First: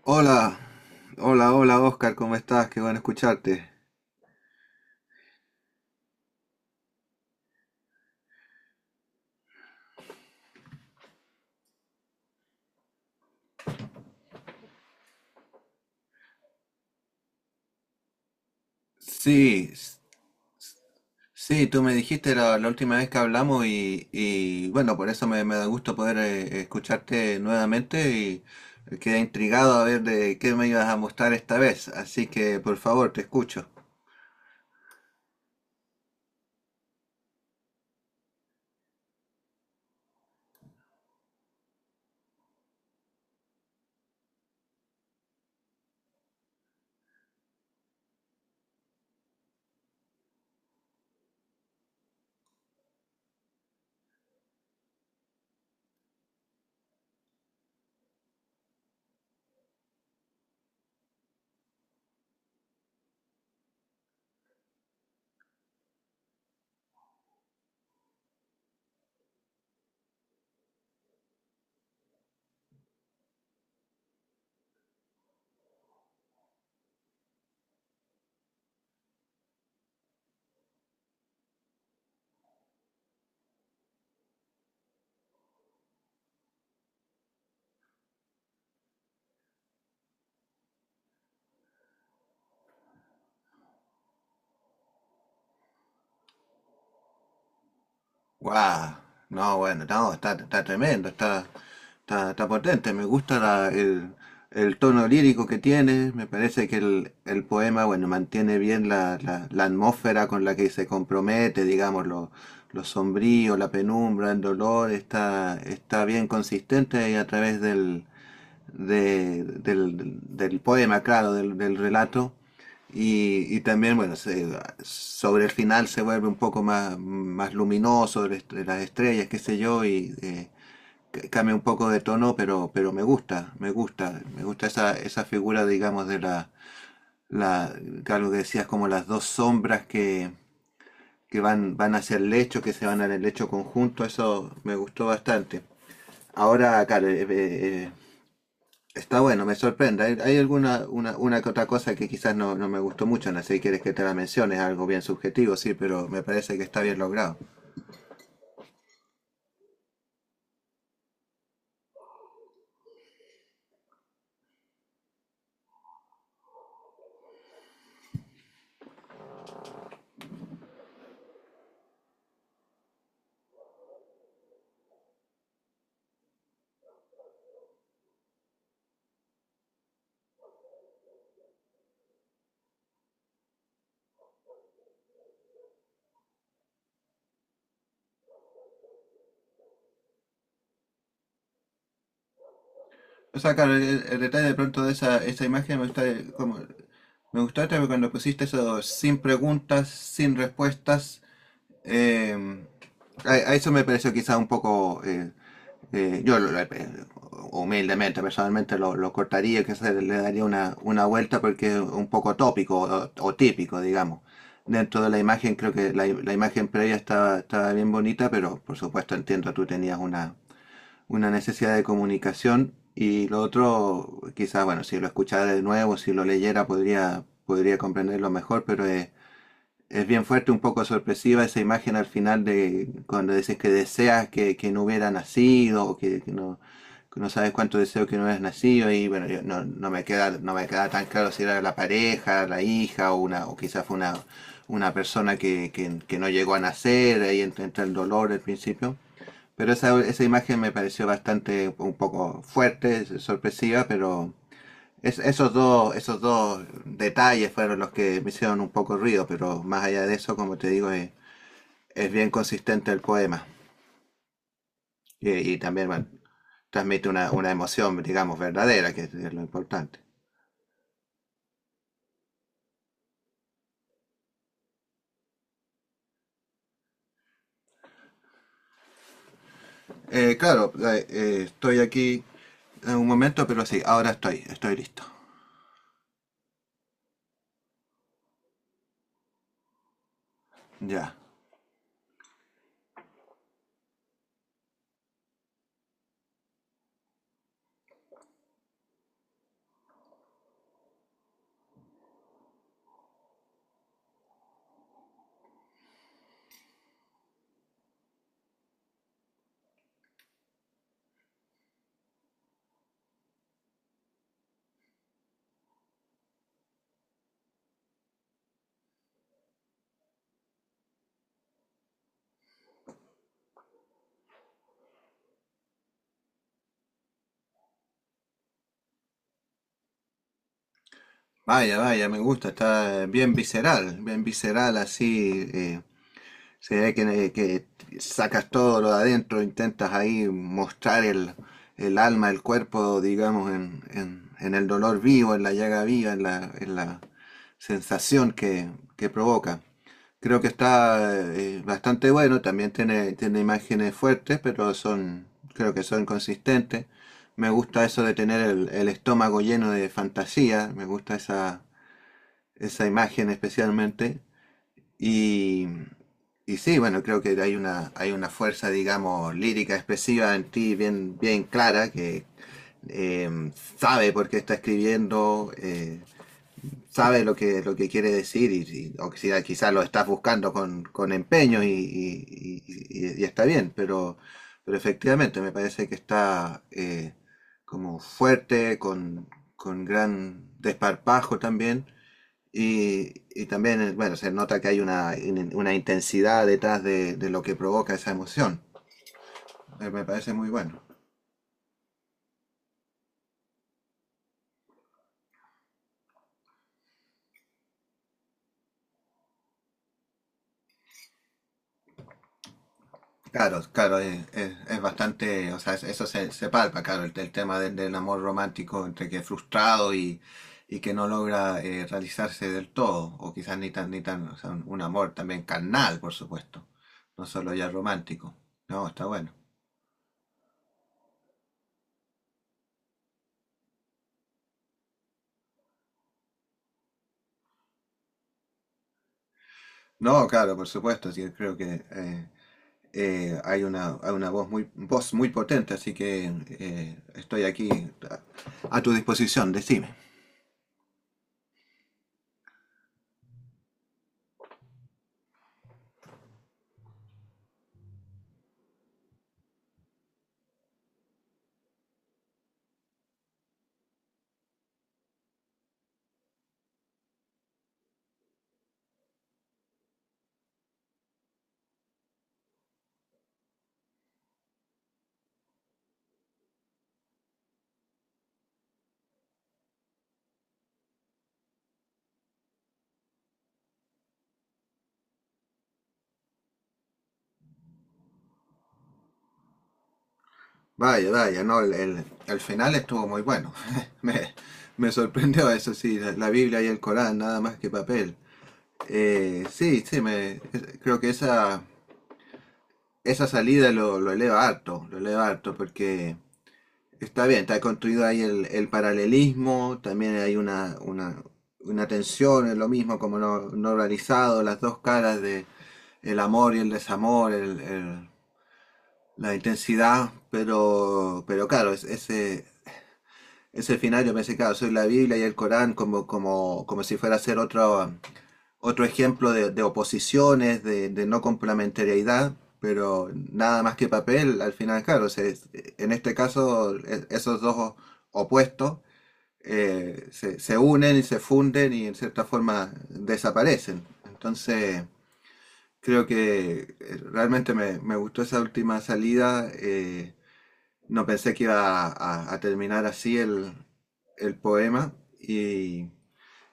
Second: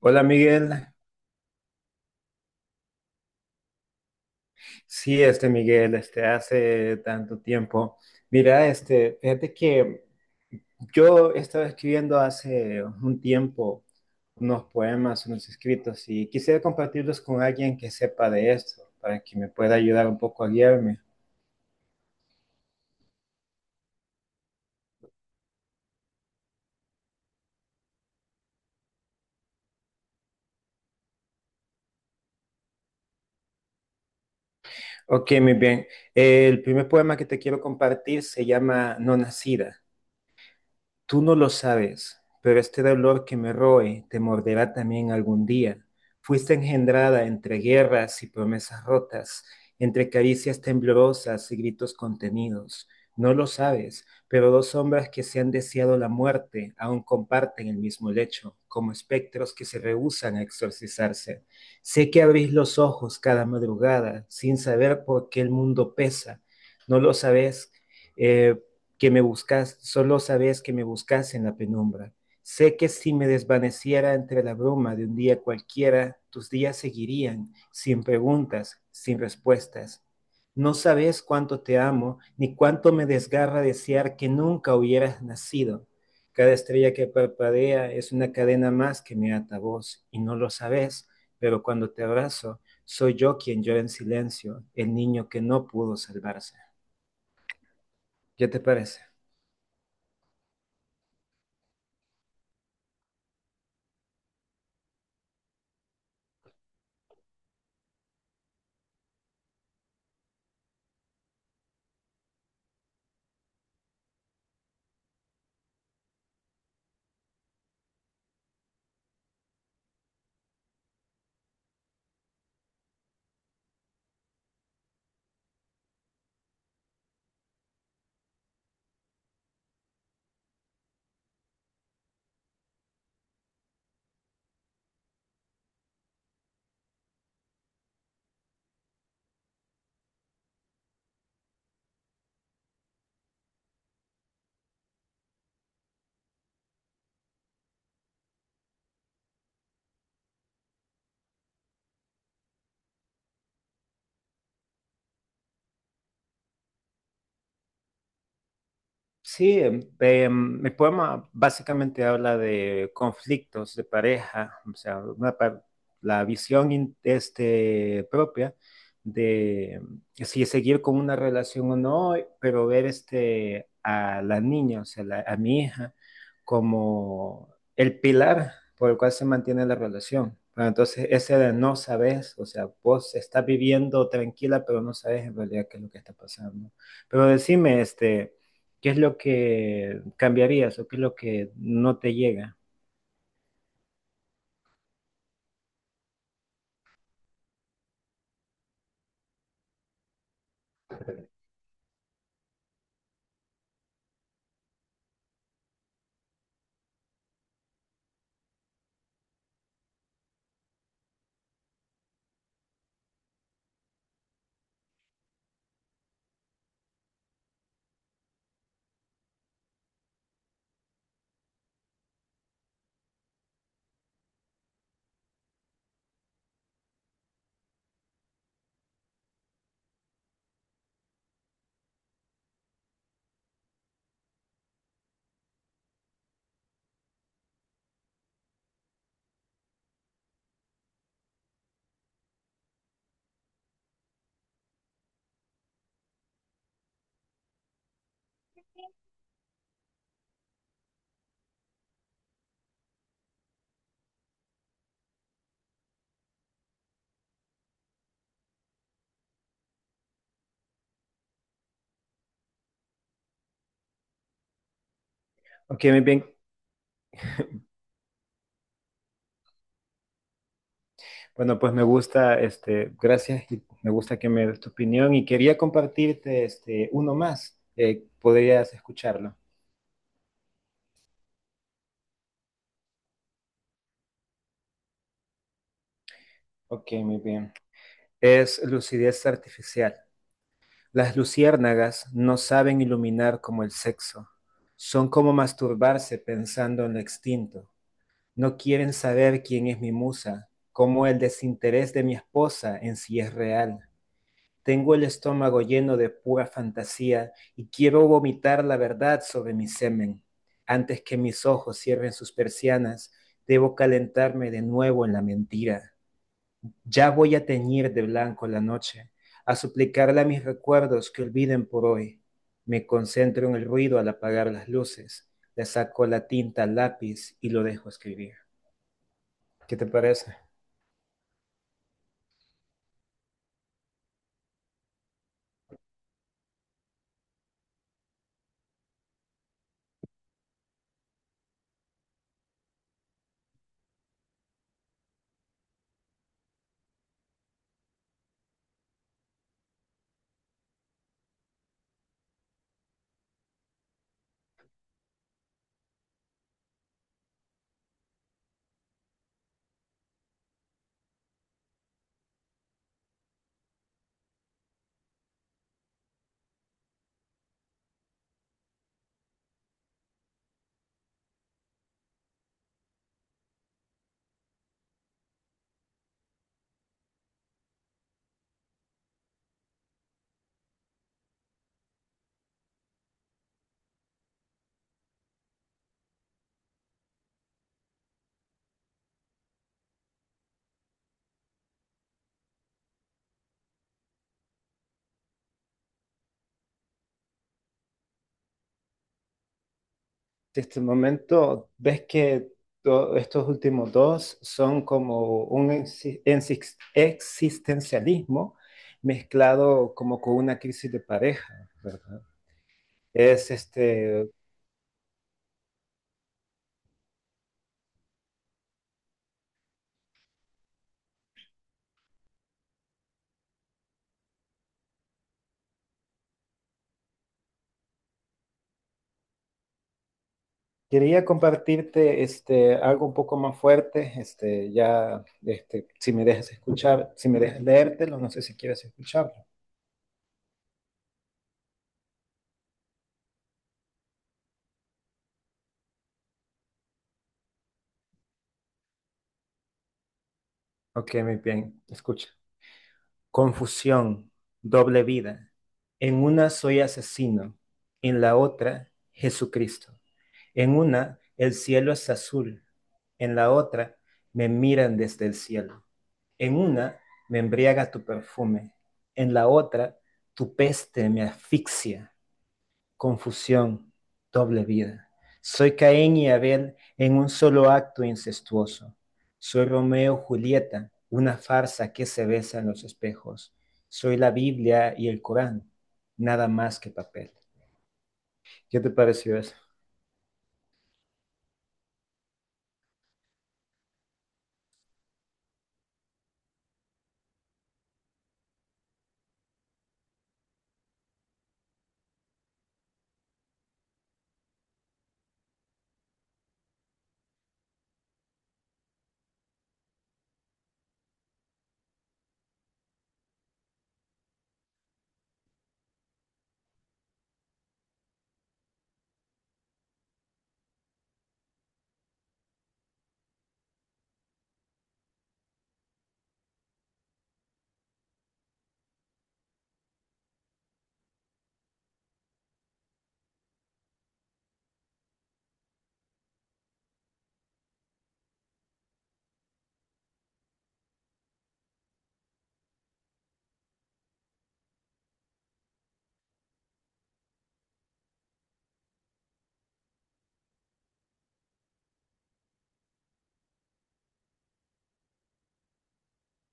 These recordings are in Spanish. Hola Hola, Miguel, hola, hola Oscar, ¿cómo estás? Qué bueno escucharte. sí, Miguel, hace tanto tiempo. Mira, fíjate que yo estaba escribiendo hace un tiempo unos poemas, unos escritos y quisiera compartirlos con alguien que sepa de esto, para que me Sí, pueda s- ayudar un poco a guiarme. sí, tú me dijiste la última vez que hablamos bueno, por eso me da gusto poder escucharte nuevamente y quedé intrigado a ver de qué me ibas a mostrar esta vez, así que por favor, te escucho. Ok, muy bien. El primer poema que te quiero compartir se llama No Nacida. Tú no lo sabes, pero este dolor que me roe te morderá también algún día. Fuiste engendrada entre guerras y promesas rotas, entre caricias temblorosas y gritos contenidos. No lo sabes, pero dos sombras que se han deseado la muerte aún comparten el mismo lecho, como espectros que se rehúsan a exorcizarse. Sé que abrís los ojos cada madrugada sin saber por qué el mundo pesa. No lo sabes, eh, que me buscas, solo sabes que me buscas en la penumbra. Sé que si me desvaneciera entre la bruma de un día cualquiera, tus días seguirían, sin preguntas, sin respuestas. No sabes cuánto te amo, ni cuánto me desgarra desear que nunca hubieras nacido. Cada estrella que parpadea es una cadena más que me ata a vos, y no lo sabes, pero cuando te abrazo, soy yo quien llora en silencio, el niño que no pudo salvarse. ¿Qué te Guau, parece? no, bueno, no, está, tremendo, está potente, me gusta el tono lírico que tiene, me parece que el poema, bueno, mantiene bien la atmósfera con la que se compromete, digamos, lo sombrío, la penumbra, el dolor, está bien consistente y a través del poema, claro, del relato. También, bueno, sobre el final se vuelve un poco más luminoso, de las estrellas, qué sé yo, y cambia un poco de tono, pero me gusta, me gusta, me gusta esa figura, digamos, de la, algo que decías, como las dos sombras que van, van hacia el lecho, que se van al lecho conjunto, eso me gustó bastante. Ahora, claro, está bueno, me sorprende. Hay una que otra cosa que quizás no me gustó mucho, no sé si quieres que te la mencione, es algo bien subjetivo, sí, pero me parece que está bien logrado. Sí, mi poema básicamente habla de conflictos de pareja, o sea, la visión propia de si seguir con una relación o no, pero ver a la niña, o sea, a mi hija, como el pilar por el cual se mantiene la relación. Pero entonces, ese de no sabes, o sea, vos estás viviendo tranquila, pero no sabes en realidad qué es lo que está pasando. Pero decime, ¿Qué es lo que cambiarías o qué es lo que no te llega? O sea, claro, el detalle de pronto de esa imagen me gusta como me gustó este, porque cuando pusiste eso sin preguntas, sin respuestas, eh, a eso me pareció quizás un poco Eh, yo, lo- lo- humildemente, personalmente, lo cortaría, que se le daría una vuelta porque es un poco tópico o típico, digamos. Dentro de la imagen, creo que la imagen previa estaba, estaba bien bonita, pero por supuesto entiendo, tú tenías una necesidad de comunicación y lo otro, quizás, bueno, si lo escuchara de nuevo, si lo leyera, podría, podría comprenderlo mejor, pero es bien fuerte, un poco sorpresiva esa imagen al final de cuando dices que deseas que no hubiera nacido o que no sabes cuánto deseo que no hubieras nacido y bueno, no me queda, no me queda tan claro si era la pareja, la hija o una, o quizás fue una persona que no llegó a nacer, ahí entra, entra el dolor al principio. Pero esa imagen me pareció bastante un poco fuerte, sorpresiva, pero esos dos detalles fueron los que me hicieron un poco ruido, pero más allá de eso, como te digo, es bien consistente el poema. Y Ok, también muy bueno, bien. transmite una emoción, digamos, verdadera, que es lo importante. Bueno, pues me gusta, gracias y me gusta que me des tu opinión y quería compartirte uno más. Podrías escucharlo. Claro, estoy aquí en un momento, pero sí, ahora estoy listo. Ok, muy bien. Es lucidez artificial. Ya. Las luciérnagas no saben iluminar como el sexo. Son como masturbarse pensando en lo extinto. No quieren saber quién es mi musa, cómo el desinterés de mi esposa en sí es real. Tengo el estómago lleno de pura fantasía y quiero vomitar la verdad sobre mi semen. Antes que mis ojos cierren sus persianas, debo calentarme de nuevo en la mentira. Ya voy a teñir de blanco la noche, a suplicarle a mis recuerdos que olviden por hoy. Me concentro en el ruido al apagar las luces, le saco la tinta al lápiz y lo dejo escribir. ¿Qué te parece? Vaya, vaya, me gusta, está bien visceral así, se ve que sacas todo lo de adentro, intentas ahí mostrar el alma, el cuerpo, digamos, en el dolor vivo, en la llaga viva, en en la sensación que provoca. Creo que está bastante bueno, también tiene, tiene imágenes fuertes, pero son, creo que son consistentes. Me gusta eso de tener el estómago lleno de fantasía, me gusta esa imagen especialmente. Y, y sí, bueno, creo que hay una fuerza, digamos, lírica expresiva en ti bien, bien clara que sabe por qué está escribiendo, sabe lo que quiere decir o que quizás lo estás buscando con empeño y, y está bien, pero efectivamente me parece que está como fuerte, con gran desparpajo también y también, bueno, se nota que hay una intensidad detrás de lo que provoca esa emoción. Me parece muy De bueno. este momento ves que estos últimos dos son como un existencialismo mezclado como con una crisis de pareja, ¿verdad? Es Claro, claro, es bastante, o sea, eso se, se palpa, claro, el tema del amor romántico entre que frustrado y que no logra realizarse del todo, o quizás ni tan, ni tan, o sea, un amor también carnal, por supuesto, no solo ya romántico. No, está bueno. quería compartirte algo un poco más fuerte, ya, si me dejas escuchar, si me dejas leértelo, no sé si quieres escucharlo. No, claro, por supuesto, sí, creo que hay una voz muy potente, así que estoy aquí a, a tu disposición, decime. Ok, muy bien, escucha. Confusión, doble vida. En una soy asesino, en la otra Jesucristo. En una el cielo es azul, en la otra me miran desde el cielo. En una me embriaga tu perfume, en la otra tu peste me asfixia confusión, doble vida. Soy Caín y Abel en un solo acto incestuoso. Soy Romeo y Julieta, una farsa que se besa en los espejos. Soy la Biblia y el Corán, nada más que papel. ¿Qué te pareció eso? Vaya, vaya, no, el final estuvo muy bueno. Me, Me sorprendió eso, sí, la Biblia y el Corán, nada más que papel. Sí, sí, creo que esa salida lo eleva harto, porque está bien, está construido ahí el paralelismo, también hay una tensión, es lo mismo como no, no realizado, las dos caras de el amor y el desamor, la intensidad, pero claro, ese, ese final yo pensé, claro, soy la Biblia y el Corán como, como, como si fuera a ser otro, otro ejemplo de oposiciones, de no complementariedad, pero nada más que papel, al final, claro, en este caso esos dos opuestos se unen y se funden y en cierta forma desaparecen. Entonces, creo que realmente me gustó esa última salida. No pensé que iba a terminar así el poema y,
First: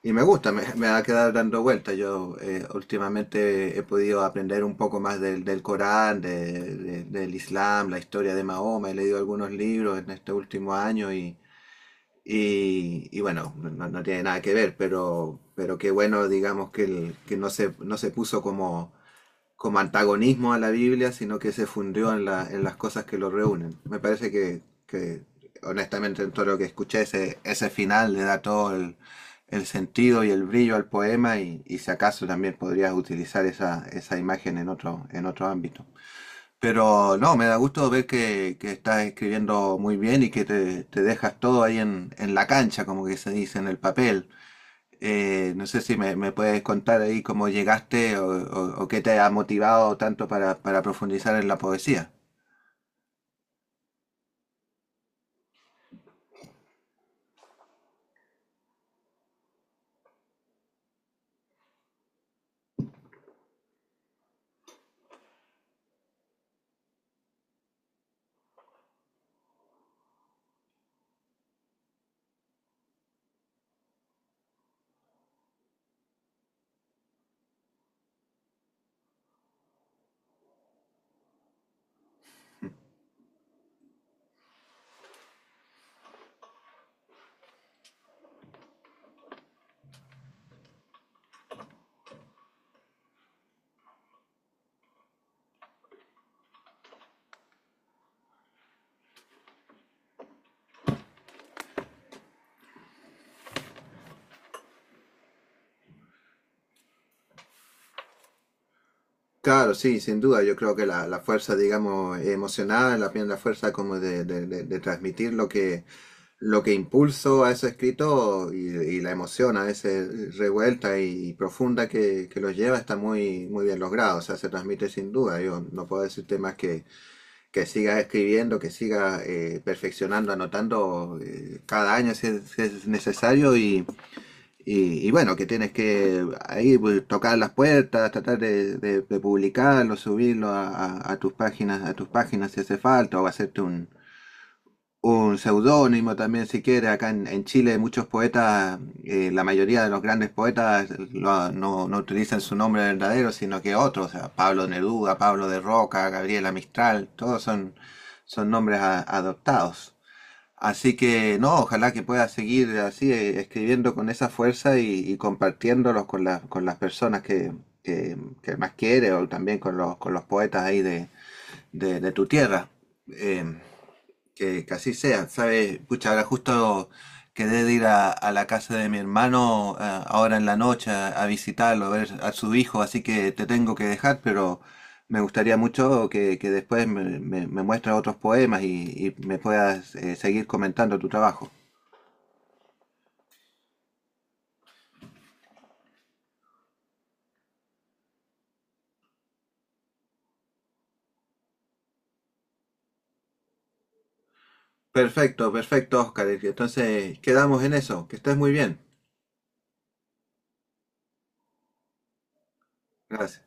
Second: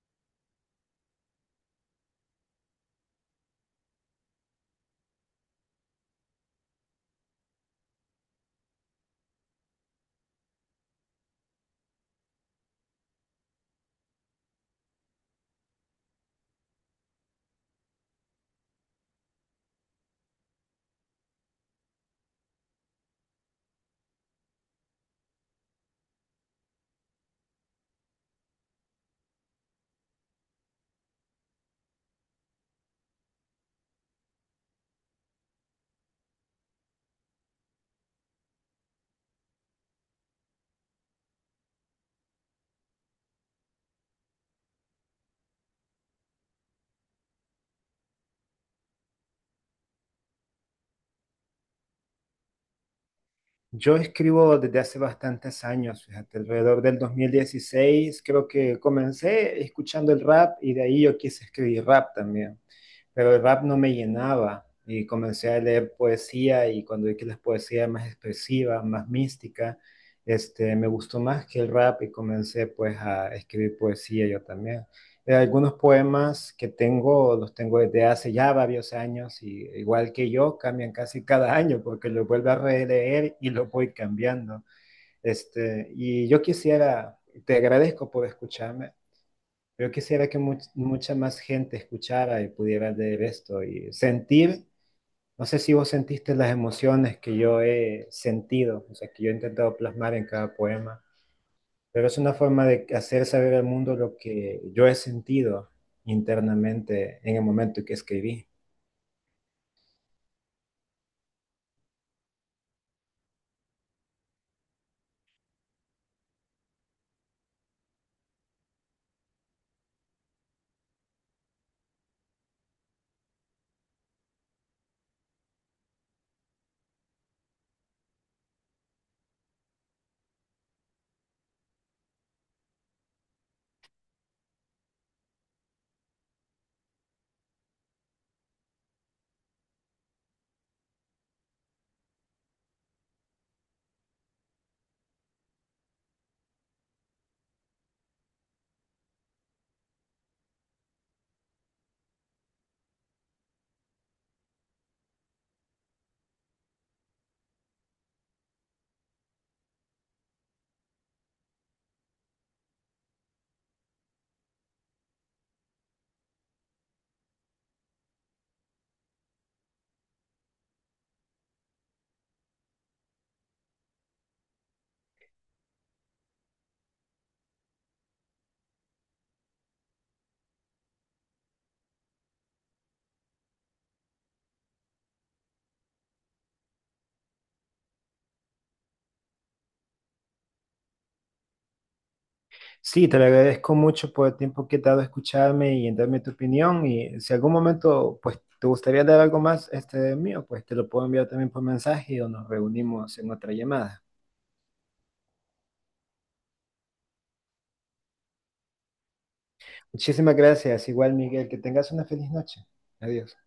y me gusta, me va a quedar dando vueltas. Yo últimamente he podido aprender un poco más del Corán, del Islam, la historia de Mahoma. He leído algunos libros en este último año y bueno, no no tiene nada que ver, pero qué bueno, digamos, que no se, no se puso como, como antagonismo a la Biblia, sino que se fundió en las cosas que lo reúnen. Me parece que honestamente, en todo lo que escuché, ese final le da todo el sentido y el brillo al poema y si acaso también podrías utilizar esa imagen en otro ámbito. Pero no, me da gusto ver que estás escribiendo muy bien y que te dejas todo ahí en la cancha, como que se dice en el papel. No sé si me puedes contar ahí cómo llegaste o qué te ha motivado tanto para profundizar en la poesía. Yo escribo desde hace bastantes años, fíjate, alrededor del 2016 creo que comencé escuchando el rap y de ahí yo quise escribir rap también. Pero el rap no me llenaba y comencé a leer poesía y cuando vi que la poesía era más expresiva, más mística, me gustó más que el rap y comencé pues a escribir poesía yo también. Algunos poemas que tengo los tengo desde hace ya varios años y igual que yo cambian casi cada año porque los vuelvo a releer y los voy cambiando. Y yo quisiera, te agradezco por escucharme. Yo quisiera que mucha más gente escuchara y pudiera leer esto y sentir, no sé si vos sentiste las emociones que yo he sentido, o sea, que yo he intentado plasmar en cada poema, pero es una forma de hacer saber al mundo lo que yo he sentido internamente en el momento que escribí. Claro, sí, sin duda. Yo creo que la fuerza, digamos, emocional, la fuerza como de transmitir lo lo que impulso a ese escrito y la emoción a veces revuelta y profunda que los lleva está muy, muy bien logrado, o sea, se transmite sin duda. Yo no puedo decirte más que sigas escribiendo, que sigas perfeccionando, anotando cada año si es, si es necesario y bueno, que tienes que ahí pues, tocar las puertas, tratar de publicarlo, subirlo a tus páginas si hace falta, o hacerte un seudónimo también si quiere. Acá en Chile muchos poetas, la mayoría de los grandes poetas no utilizan su nombre verdadero, sino que otros, o sea, Pablo Neruda, Pablo de Roca, Gabriela Mistral, todos son, son nombres adoptados. Así que no, ojalá que pueda seguir así escribiendo con esa fuerza y compartiéndolos con las personas que, que más quiere o también con los poetas ahí de tu tierra. Em, que así sea, ¿sabes? Pucha, ahora justo quedé de ir a la casa de mi hermano ahora en la noche a visitarlo, a ver a su hijo, así que te tengo que dejar, pero me gustaría mucho que después me muestres otros poemas y me puedas seguir comentando tu trabajo. Sí, te lo agradezco mucho por el tiempo que te ha dado a escucharme y en darme tu opinión y si algún momento pues te gustaría dar algo más este mío, pues te lo puedo enviar también por mensaje o nos reunimos en otra llamada. Perfecto, perfecto, Oscar. Entonces quedamos en eso. Que estés muy bien. Muchísimas gracias. Igual, Miguel, que tengas una feliz noche. Adiós. Gracias.